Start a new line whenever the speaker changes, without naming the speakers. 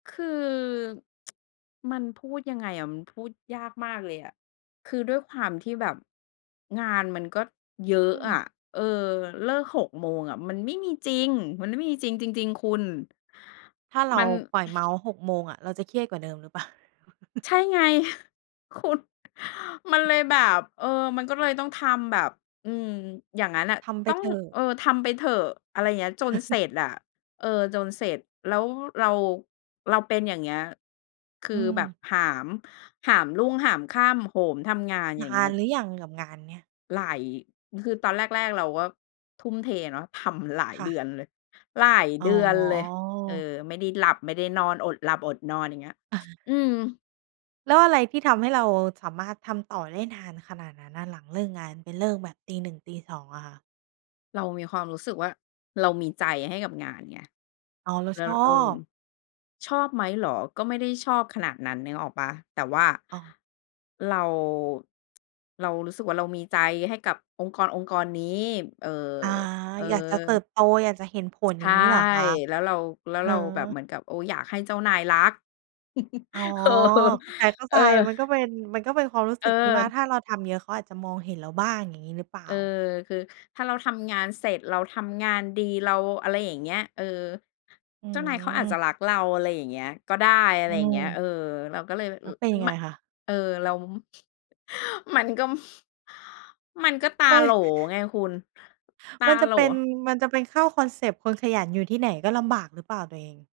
คือ มันพูดยังไงอะ มันพูดยากมากเลยอะ คือด้วยความที่แบบงานมันก็เยอ
อ
ะ
ื
อะ
ม
เออ เลิก 6 โมงอะมันไม่มีจริง มันไม่มีจริง จริง ๆ คุณ
ถ้าเร
ม
า
ัน
ปล่อยเมาส์ 6 โมงอะ เราจะเครียดกว่าเดิมหรือเปล่า?
ใช่ไง คุณ มันเลยแบบ เออ มันก็เลยต้องทำแบบ อืม อย่างงั้นน่ะ
ทำไป
ต้อง
เถอะ
เออ ทำไปเถอะ อะไรอย่างเงี้ย จนเสร็จอะ เออ จนเสร็จ แล้วเรา เราเป็นอย่างเงี้ย คือ
อื
แบบ
ม
หาม หามรุ่งหามค่ำ โหมทำงาน อ
น
ย่างเงี
า
้
น
ย
หรือยังกับงานเนี้ย?
หลาย คือตอนแรก ๆ เราก็ทุ่มเทเนาะ ทำหลาย
ค่
เด
ะ
ือนเลย หลาย
อ
เด
๋
ือนเลย เอ
อ
อ ไม่ได้หลับไม่ได้นอน อดหลับอดนอน อย่างเงี้ย
อา
อืม
แล้วอะไรที่ทำให้เราสามารถทำต่อได้นานขนาดนั้นน่ะหลังเลิกงาน ไปเลิกแบบตี 1 ตี 2 อะค่ะ?
เรามีความรู้สึกว่าเรามีใจให้กับงานไง
อ๋อ เรา
แล้
ช
ว
อ
เออ
บ
ชอบไหมเหรอ ก็ไม่ได้ชอบขนาดนั้นนึกออกเปล่า แต่ว่า
อ๋อ
เรา เรารู้สึกว่าเรามีใจให้กับองค์กรองค์กรนี้ เอ่อ
อา
เอ
อยากจะเติ
อ
บโต อยากจะเห็นผล
ใ
อ
ช
ย่า
่
งงี้เหรอคะ?
แล้วเรา แล้
เ
ว
ออ
เราแบบเหมือนกับ โอ้ อยากให้เจ้านายรัก
อ๋อ
เออ
เข้า
เอ
ใจ
อ
ๆ มันก็เป็น มันก็เป็นความรู้สึกที่ว่า
เออ
ถ้าเราทำเยอะ เขาอาจจะมองเห็นเราบ้าง อย่างงี้หรือเปล่
เ
า?
อ่อ คือถ้าเราทำงานเสร็จ เราทำงานดี เรา อะไรอย่างเงี้ย เออ
อื
เจ้านายเขาอาจจ
ม
ะรักเรา อะไรอย่างเงี้ย ก็ได้ อะไ
อื
รอย่างเงี้ย
ม
เออ เราก็เลย
แล
อื
้วเป็นย
ม
ังไ
ม
งคะ?
เออ เรา มันก็ มันก็ตา
ไม
โหล
่
ไงคุณ ตา
มันจ
โ
ะ
หล
เป็น มันจะเป็นเข้าคอนเซปต์ "คนขยันอยู่ที่ไหนก็ลำบาก" หรือเปล่าตัวเอง?